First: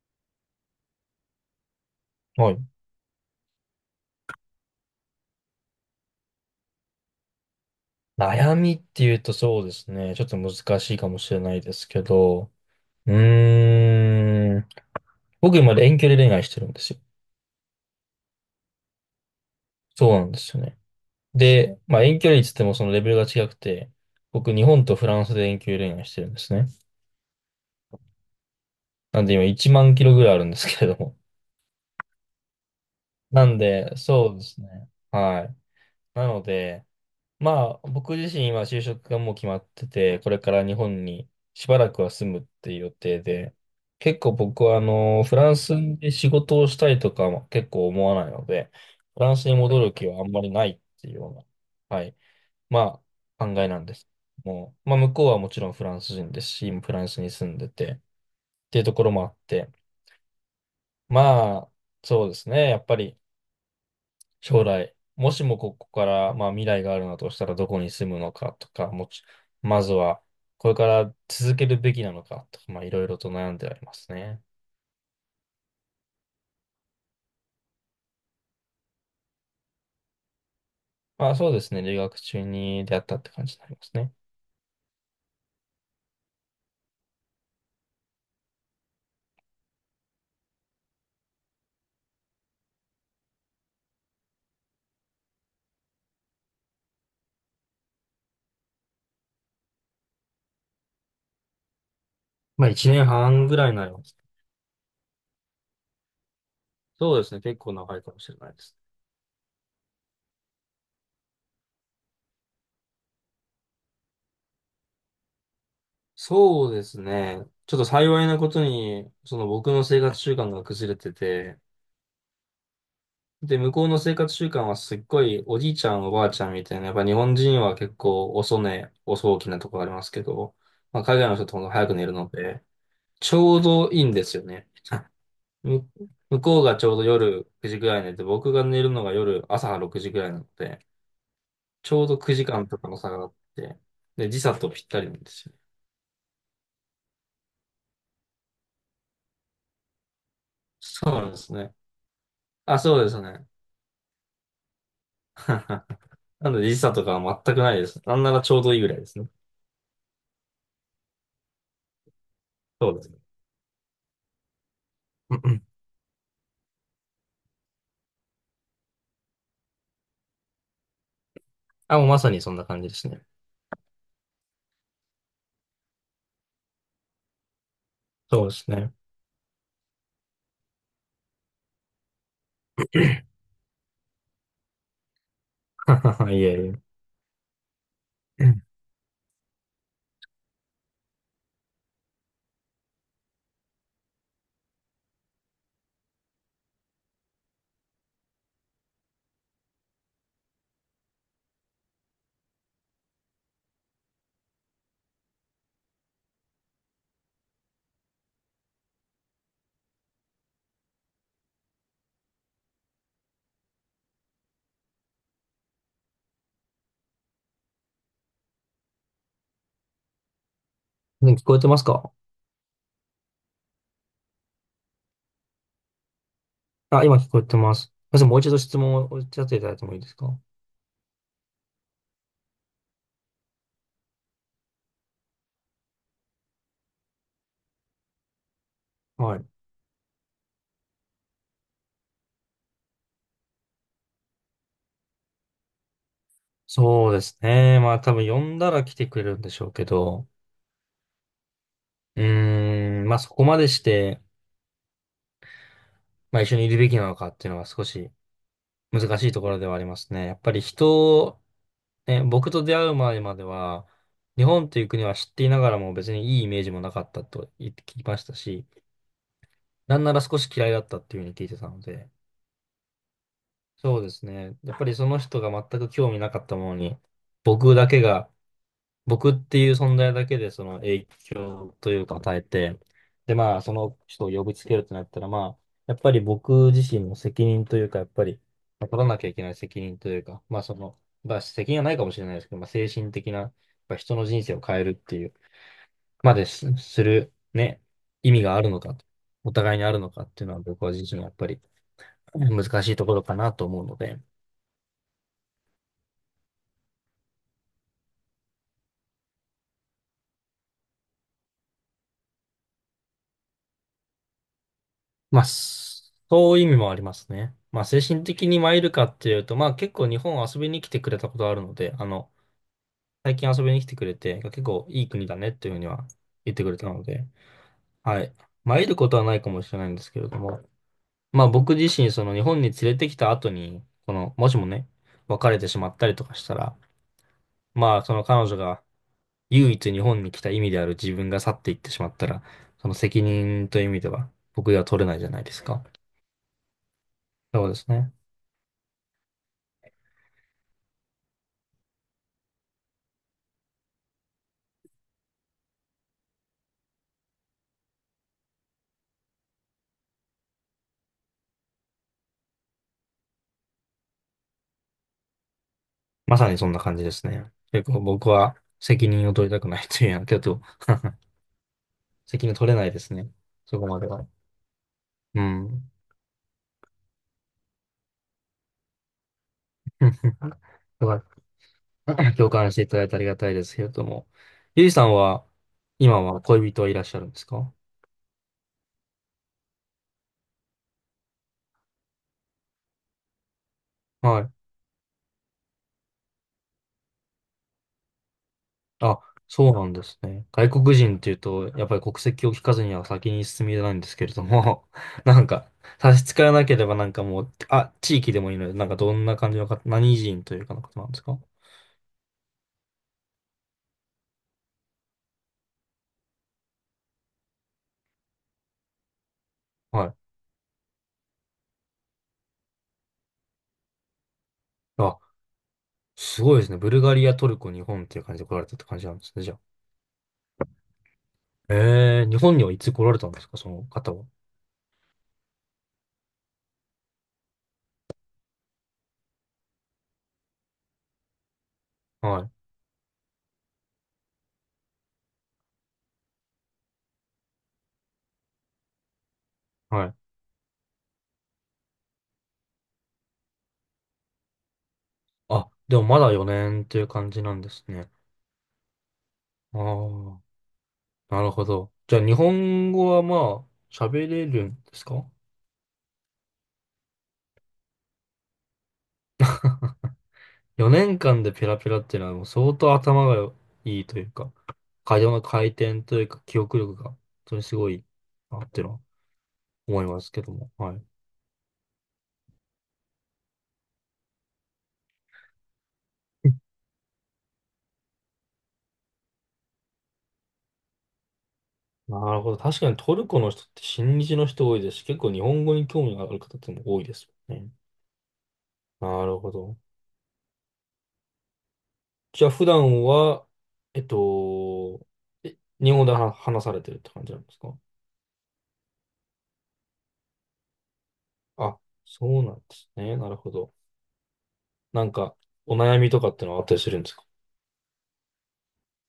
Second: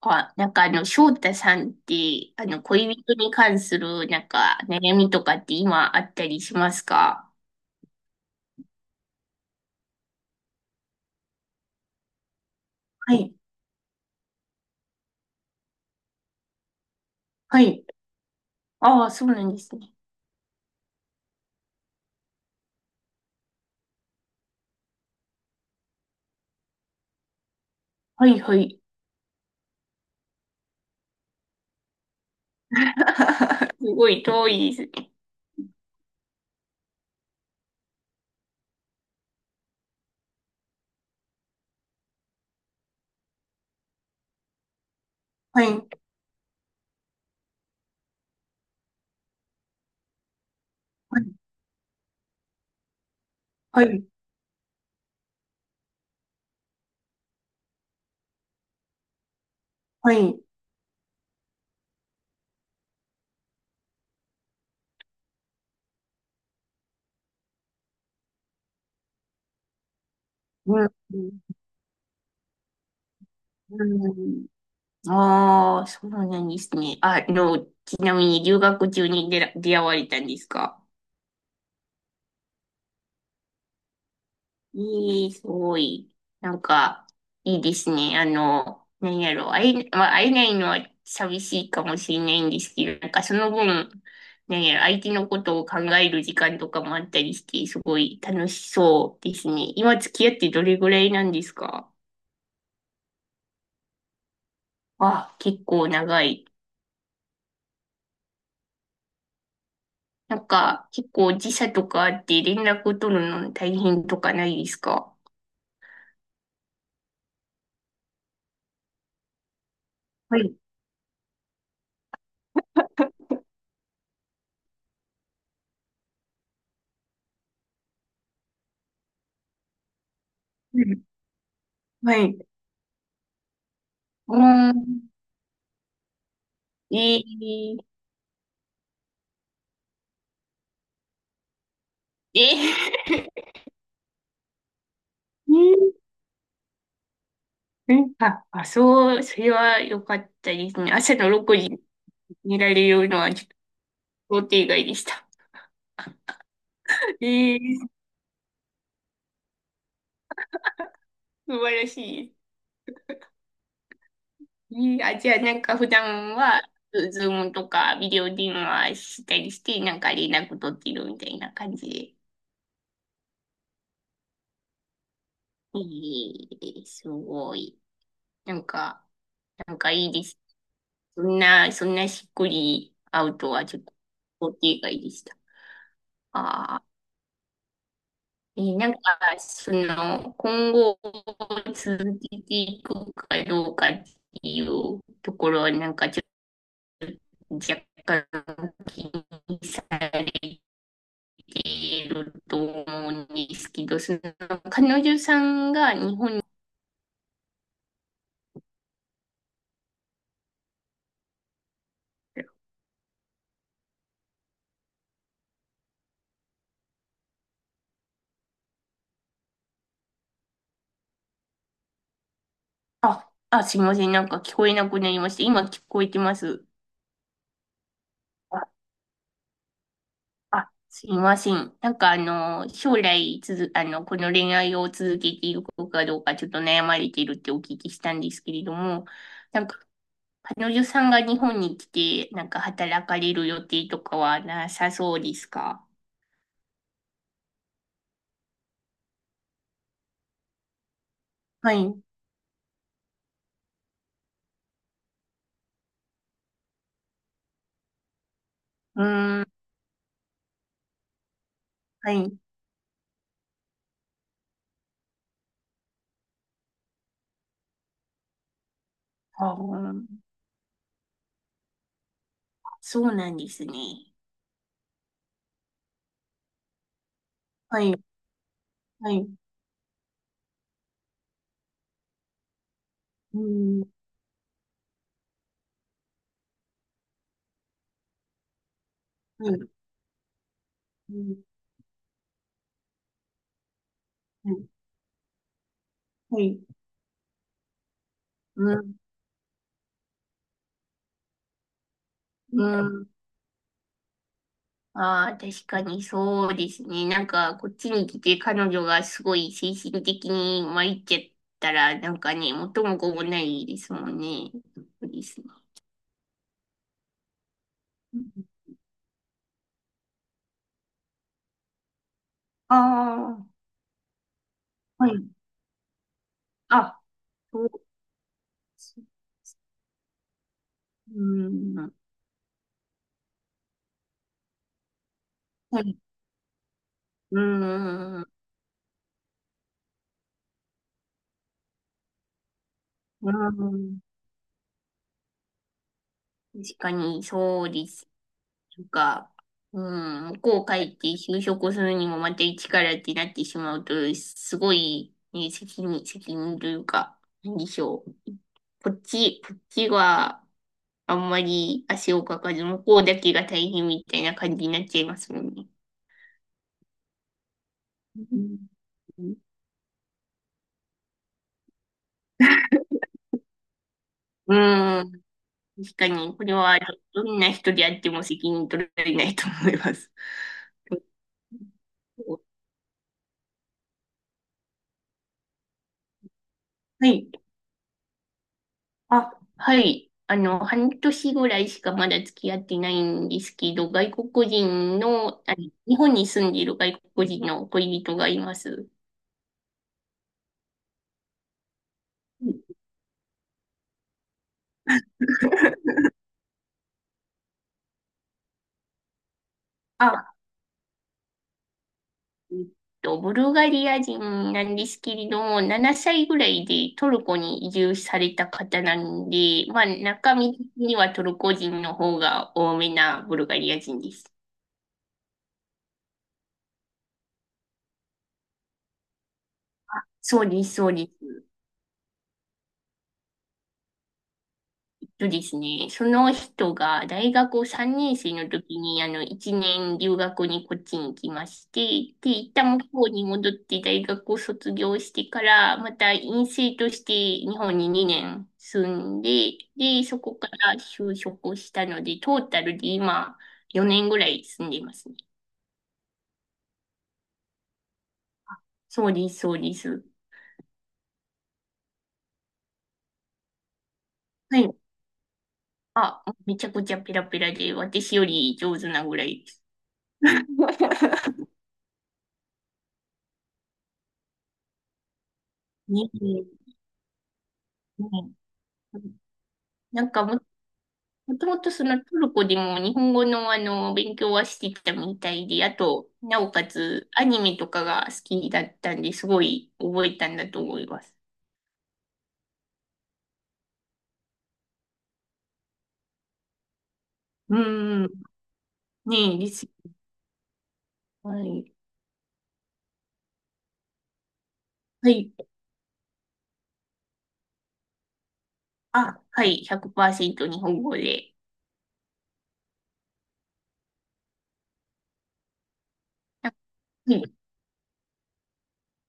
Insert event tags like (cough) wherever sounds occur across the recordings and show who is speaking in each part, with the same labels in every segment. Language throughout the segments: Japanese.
Speaker 1: あ、なんか翔太さんって、
Speaker 2: はい。
Speaker 1: 恋人に関する、なんか、悩みとかって今あったりしますか？
Speaker 2: 悩みっていうとそうですね。ちょっと難しいかもしれないですけど。う
Speaker 1: はい。
Speaker 2: ーん。僕今遠距離恋愛してるんですよ。
Speaker 1: はい。ああ、そうなんですね。
Speaker 2: そうなんですよね。で、まあ遠距離って言ってもそのレベルが違くて、僕日本とフランスで遠距離恋愛してるんですね。
Speaker 1: はい、はい。
Speaker 2: なんで今1万キロぐらいあるんですけれども。なん
Speaker 1: (laughs) す
Speaker 2: で、
Speaker 1: ごい
Speaker 2: そうで
Speaker 1: 遠
Speaker 2: す
Speaker 1: いで
Speaker 2: ね。
Speaker 1: すね。
Speaker 2: はい。なので、まあ、僕自身は就職がもう決まってて、これから日本にしばらくは住むっていう予定で、結構僕はフラン
Speaker 1: は
Speaker 2: ス
Speaker 1: い。
Speaker 2: で仕事をしたいとかも結構思わないので、フランスに戻る気はあんまりないっていう
Speaker 1: はい、
Speaker 2: ような、はい、まあ、考えな
Speaker 1: は
Speaker 2: んで
Speaker 1: い、
Speaker 2: す。もう、まあ、向こうはもちろんフランス人ですし、今フランスに住んでて、っていうところもあって、
Speaker 1: はい。
Speaker 2: まあ、そうですね、やっぱり、将来、もしもここから、まあ、未来があるのだとしたらどこに住むのかとか、まずはこれ
Speaker 1: う
Speaker 2: か
Speaker 1: ん、
Speaker 2: ら
Speaker 1: う
Speaker 2: 続
Speaker 1: ん。
Speaker 2: けるべきなのかとか、まあ、いろいろと悩んでありますね。
Speaker 1: ああ、そうなんですね。ちなみに留学中に出会われたんですか？
Speaker 2: まあ、そうですね。留学中に出会ったって感じになりますね。
Speaker 1: いい、すごい。なんか、いいですね。なんやろ、まあ、会えないのは寂しいかもしれないんですけど、なんかその分、なんやろ、相手のことを考える時間とかもあったりして、すごい楽しそうですね。今付き合ってどれぐらいなんですか？
Speaker 2: まあ、1年半ぐらいになります。
Speaker 1: あ、結構長い。
Speaker 2: そうですね。結構長いかもしれないです。
Speaker 1: なんか、結構時差とかあって連絡取るの大変とかないですか？
Speaker 2: そうですね。ちょっと幸いなことに、その僕の生活習
Speaker 1: は
Speaker 2: 慣
Speaker 1: い。
Speaker 2: が崩れてて、で、向こうの生活習慣はすっごいおじいちゃんおばあちゃんみたいな、やっぱ日本人は結構遅寝、遅起きなところありますけど、
Speaker 1: う
Speaker 2: まあ、
Speaker 1: ん、
Speaker 2: 海外の人ってほんと早く寝る
Speaker 1: は
Speaker 2: の
Speaker 1: い。う
Speaker 2: で、ちょうどいいんですよね。
Speaker 1: ーん。
Speaker 2: (laughs) む向こうがちょうど
Speaker 1: え
Speaker 2: 夜9時
Speaker 1: ー、
Speaker 2: ぐらい寝て、僕が寝るのが夜朝6時ぐらいなので、ちょうど
Speaker 1: え
Speaker 2: 9時間とかの差があ
Speaker 1: ー、
Speaker 2: っ
Speaker 1: (laughs) え
Speaker 2: て、で、時差とぴったりなんですよ。
Speaker 1: ー、うん、あ、あ、そう、それは良かったですね。
Speaker 2: そう
Speaker 1: 朝
Speaker 2: なん
Speaker 1: の
Speaker 2: です
Speaker 1: 6時
Speaker 2: ね。
Speaker 1: に寝ら
Speaker 2: あ、
Speaker 1: れ
Speaker 2: そう
Speaker 1: る
Speaker 2: で
Speaker 1: の
Speaker 2: す
Speaker 1: はちょ
Speaker 2: ね。
Speaker 1: っと想定外でした。
Speaker 2: (laughs) なので時差とかは全
Speaker 1: (laughs)
Speaker 2: くないで
Speaker 1: ええ、
Speaker 2: す。なんならちょうどいいぐらいですね。
Speaker 1: 素晴らしい。
Speaker 2: そうですね。
Speaker 1: ええ、あ、じ
Speaker 2: う
Speaker 1: ゃあ
Speaker 2: んう
Speaker 1: な
Speaker 2: ん
Speaker 1: んか普段は、ズームとかビデオ電話したりして、なんか連絡取ってるみたいな感じ
Speaker 2: あ、もう
Speaker 1: で。
Speaker 2: まさにそんな感じですね。
Speaker 1: ええ、すごい。
Speaker 2: そうで
Speaker 1: なん
Speaker 2: すね。
Speaker 1: か、なんかいいです。そんなしっくり会う
Speaker 2: (laughs)
Speaker 1: とはちょっと想定外でした。
Speaker 2: (clears throat) はは、はいえい
Speaker 1: ああ。
Speaker 2: え。うん、
Speaker 1: なんか、今後続けていくかどうかっていうところは、なんかちょっと若干気にされていると思うんですけど、彼女さんが日本に、
Speaker 2: ね、聞こえてますか？
Speaker 1: あ、あ、すいません、なんか聞こえなくなりました。今聞こえてます。
Speaker 2: あ、今聞こえてます。すみません、もう一度
Speaker 1: あ、
Speaker 2: 質問をおっしゃっていただいてもいいですか？
Speaker 1: あ、すいません。なんか将来つづ、この恋愛を続けていくかどうか、ちょっと悩まれているってお聞きしたんですけれども、
Speaker 2: はい。
Speaker 1: なんか彼女さんが日本に来て、なんか働かれる予定とかはなさそうですか？
Speaker 2: そうですね。まあ多分呼んだら来てくれるんでしょうけど、
Speaker 1: はい。う
Speaker 2: うーん、まあそこまでして、まあ一緒にいるべきなのかっていうのが少し難しい
Speaker 1: ー
Speaker 2: と
Speaker 1: ん、
Speaker 2: ころではありますね。やっぱり人を、
Speaker 1: は
Speaker 2: ね、
Speaker 1: い。
Speaker 2: 僕と出会う前までは、日本という国は知っていながらも別にいいイメージもなかったと言って聞きましたし、
Speaker 1: あ
Speaker 2: なん
Speaker 1: ー、
Speaker 2: なら少し嫌いだったっていうふうに聞いてたので、
Speaker 1: そうなんですね。
Speaker 2: そうですね。やっぱりその人が全く興味なかったものに、僕
Speaker 1: は
Speaker 2: だ
Speaker 1: い。
Speaker 2: けが、僕っていう存在だけでその影響というか与えて、で、
Speaker 1: う
Speaker 2: まあ、
Speaker 1: ん、
Speaker 2: その人を呼びつけるとなったら、まあ、やっぱり僕自身の責任というか、やっぱり、まあ取らなきゃいけない
Speaker 1: は
Speaker 2: 責任というか、まあ、その、まあ、責任はないかもしれないですけど、まあ、精神的な、やっぱ人の人生を
Speaker 1: い。
Speaker 2: 変えるっていう、ま
Speaker 1: は
Speaker 2: で
Speaker 1: い。
Speaker 2: すする、ね、意味がある
Speaker 1: う
Speaker 2: の
Speaker 1: ん、
Speaker 2: か、お互いにあるのかっていうのは、僕は自身やっぱり難
Speaker 1: う
Speaker 2: しいと
Speaker 1: ん。
Speaker 2: ころかなと思うので、
Speaker 1: ああ、確かにそうですね。なんか、こっちに来て彼女がすごい精神的に参っちゃったら、なんかね、元も子もないですもんね。そうで
Speaker 2: ま
Speaker 1: す
Speaker 2: あ、
Speaker 1: ね。
Speaker 2: そういう意味もありますね。まあ、精神的に参るかっていうと、まあ、結構日本遊びに来てくれたことあるので、最
Speaker 1: あ
Speaker 2: 近遊びに来てくれて、結構い
Speaker 1: あ、
Speaker 2: い
Speaker 1: は
Speaker 2: 国
Speaker 1: い。
Speaker 2: だねっていうふうには言ってくれた
Speaker 1: あ、
Speaker 2: ので、
Speaker 1: そうで
Speaker 2: はい。参る
Speaker 1: す。
Speaker 2: ことはないかもしれないんですけれども、
Speaker 1: う
Speaker 2: まあ、僕
Speaker 1: ん。
Speaker 2: 自身、その日本に連れてきた後に、この、もしもね、別れてし
Speaker 1: は
Speaker 2: まっ
Speaker 1: い、
Speaker 2: たりとかしたら、
Speaker 1: う
Speaker 2: まあ、そ
Speaker 1: ん、う
Speaker 2: の
Speaker 1: ん、
Speaker 2: 彼女が唯一日本に来た意味である自分が去っていってしまったら、その責
Speaker 1: う
Speaker 2: 任という意味
Speaker 1: ん。
Speaker 2: では、僕が取れないじゃないですか。
Speaker 1: 確かに、
Speaker 2: そ
Speaker 1: そ
Speaker 2: う
Speaker 1: う
Speaker 2: です
Speaker 1: です。
Speaker 2: ね。
Speaker 1: とか、うん、向こう帰って就職するにもまた一からってなってしまうと、すごい、ね、責任というか、なんでしょう。こっちは、あんまり足をかかず、向こうだけが大変みたいな感じになっちゃいますもんね。
Speaker 2: まさにそんな感じですね。結構
Speaker 1: う
Speaker 2: 僕は
Speaker 1: ん、
Speaker 2: 責任を取りたくないというやけど、(laughs) 責任取れないですね。そこまでは。
Speaker 1: うん、
Speaker 2: うん。
Speaker 1: 確かに、これはどんな人であっても責任取られないと思います。
Speaker 2: (laughs) だから (coughs) (laughs) 共感していただいてありがたいですけれども。ゆいさんは、今は恋人はいらっ
Speaker 1: は
Speaker 2: しゃる
Speaker 1: い。
Speaker 2: んですか？
Speaker 1: あ、はい。半年ぐらいしかまだ付き合ってないんですけど、外
Speaker 2: は
Speaker 1: 国
Speaker 2: い。
Speaker 1: 人の、日本に住んでいる外国人の恋人がいます。
Speaker 2: あ、そうなんですね。外国人っていうと、やっぱり国籍
Speaker 1: う
Speaker 2: を
Speaker 1: ん、
Speaker 2: 聞かずには先に進みないんですけれども、(laughs) なんか、差し支えなければなんかもう、あ、地域でもいいので、なんかどんな感じの方、何
Speaker 1: あ、
Speaker 2: 人というかの方なんですか？
Speaker 1: えっブルガリア人なんですけれども、7歳ぐらいでトルコに移住された方なんで、まあ、
Speaker 2: はい。
Speaker 1: 中身的にはトルコ人の方が多めなブルガリア人です。
Speaker 2: あ、すごいですね。ブルガリア、トルコ、日本っていう感じで来られたって感じなんですね、じゃあ。
Speaker 1: そうです、そうです。
Speaker 2: ええ、日本にはいつ来られたんですか、その方は。
Speaker 1: そうですね。その人が大学3年生の時に、1年留学にこっちに来まして、で、
Speaker 2: はい、
Speaker 1: 一旦向こうに戻って大学を卒業してから、また院生として日本に2年住んで、で、
Speaker 2: はい。
Speaker 1: そこから就職したので、トータルで今4年ぐらい住んでますね。
Speaker 2: あ、でもまだ4年っていう感じなんですね。
Speaker 1: そうです、そうで
Speaker 2: あ
Speaker 1: す。
Speaker 2: あ、なるほど。じゃあ、日本語はまあ、喋れ
Speaker 1: は
Speaker 2: る
Speaker 1: い。
Speaker 2: んですか？
Speaker 1: あ、めちゃくちゃペラペラで、私より上手なぐらいです。
Speaker 2: 4 年間
Speaker 1: (laughs)
Speaker 2: でペラペラっていうのはもう相当頭がいいというか、会話の回転
Speaker 1: ね
Speaker 2: とい
Speaker 1: え、
Speaker 2: うか、
Speaker 1: ね
Speaker 2: 記憶力が本当にすごいなっていうの
Speaker 1: え
Speaker 2: は思
Speaker 1: な
Speaker 2: い
Speaker 1: ん
Speaker 2: ま
Speaker 1: か
Speaker 2: す
Speaker 1: も
Speaker 2: けども。はい。
Speaker 1: もともとそのトルコでも日本語の勉強はしてきたみたいで、あと、なおかつアニメとかが好きだったんですごい覚えたんだと思います。
Speaker 2: なるほど。確かにトルコの人って親日の人多いですし、結構日本語に興味がある方っても多いですよ
Speaker 1: う
Speaker 2: ね。
Speaker 1: ん、
Speaker 2: な
Speaker 1: ね
Speaker 2: る
Speaker 1: えで
Speaker 2: ほ
Speaker 1: す。
Speaker 2: ど。
Speaker 1: はい。
Speaker 2: じゃあ普段は、えっと、
Speaker 1: はい。
Speaker 2: 日本語で話されてるって感じなんですか？
Speaker 1: あ、はい、100%日本語で。
Speaker 2: あ、そうなんですね。なるほど。なんか、お悩みとかってのはあったりするんです
Speaker 1: は
Speaker 2: か？
Speaker 1: い。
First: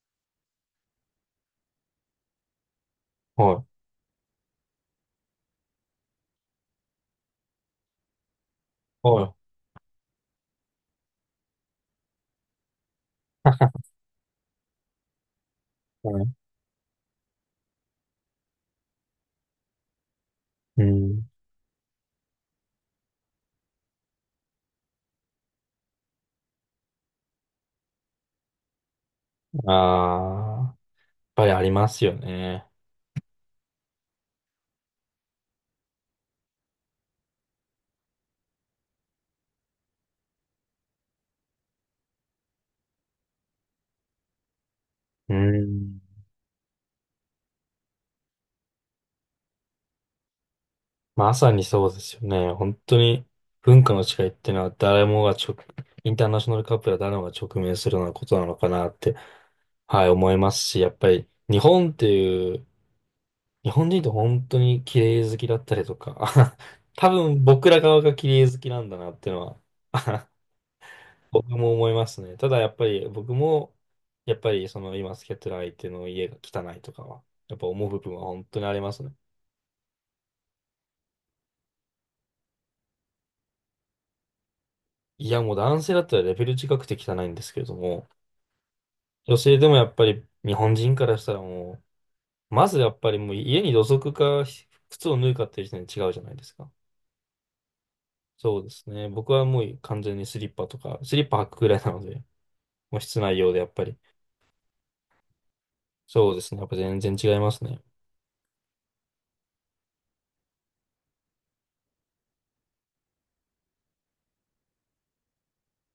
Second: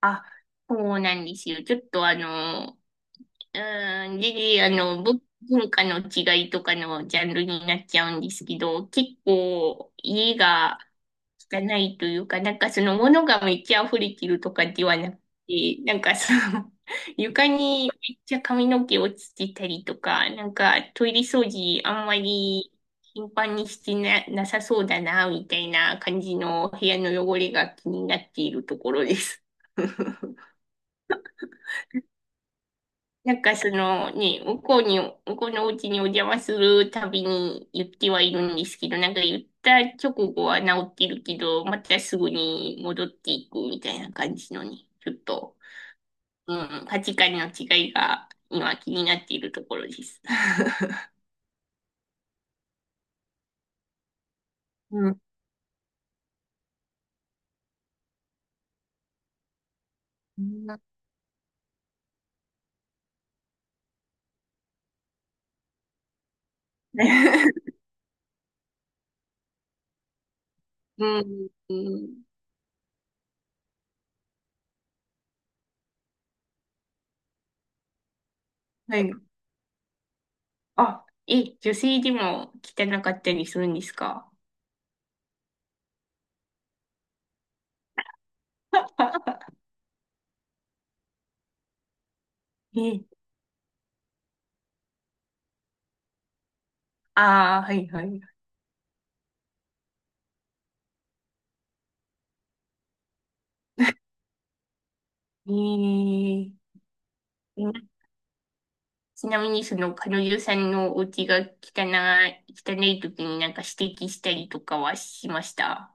Speaker 1: あ、そうなんですよ。ちょっと
Speaker 2: はい。
Speaker 1: うん、で、文化の違いとかのジャンルになっちゃうんですけど、結
Speaker 2: は
Speaker 1: 構家が汚いというか、なんかその物が
Speaker 2: い。
Speaker 1: めっち
Speaker 2: (laughs)
Speaker 1: ゃ溢れてるとかではなくて、なん
Speaker 2: は
Speaker 1: か
Speaker 2: い。
Speaker 1: その (laughs) 床にめっちゃ髪の毛落ちてたりとか、なんか
Speaker 2: う
Speaker 1: トイレ
Speaker 2: ん。
Speaker 1: 掃除あんまり頻繁にしてなさそうだな、みたいな感じの部屋の汚れが気になっているところです。(laughs)
Speaker 2: ああ、やっぱりありますよね。
Speaker 1: なんかそのね、向こうのお家にお邪魔するたびに言ってはいるんですけど、なんか言った直後は治ってるけど、またすぐに戻っていくみたいな感じのね、ちょっ
Speaker 2: う
Speaker 1: と、
Speaker 2: ん。
Speaker 1: うん、価値観の違いが今気になっているところです。(laughs)
Speaker 2: まさにそうですよね。本当に文化の違いっていうのは誰
Speaker 1: うん。
Speaker 2: もが直、インターナショナルカップルは誰もが直面するようなことなのかなって、はい、思いますし、やっぱり日本っていう、日本人って本当に綺麗好きだったりとか、(laughs) 多分
Speaker 1: (laughs)
Speaker 2: 僕ら側が綺麗好きなんだなっていうのは
Speaker 1: うん
Speaker 2: 僕も
Speaker 1: うん、
Speaker 2: 思い
Speaker 1: う
Speaker 2: ます
Speaker 1: ん、
Speaker 2: ね。ただやっぱり僕も、やっぱりその今付き合ってる相手の家が汚いとかは、やっぱ思う部分は本当にありま
Speaker 1: は
Speaker 2: すね。
Speaker 1: い。あ、え、女性でも汚かったりするんですか？
Speaker 2: いやもう男性だったらレベル違くて汚いんですけれども、女
Speaker 1: (laughs)
Speaker 2: 性でもやっぱり日本人からしたらもう、まずやっ
Speaker 1: え、
Speaker 2: ぱりもう家に土足か靴を脱いかっていう時点で違うじゃないですか。
Speaker 1: ああ、はいはい。
Speaker 2: そうですね。僕はもう完全にスリッパとか、スリッパ履くくらいなので、もう室内用でやっぱり。
Speaker 1: え
Speaker 2: そうで
Speaker 1: ー、
Speaker 2: すね。やっぱ全然違いますね。
Speaker 1: ちなみにその彼女さんのお家が汚い時になんか指摘したりとかはしました？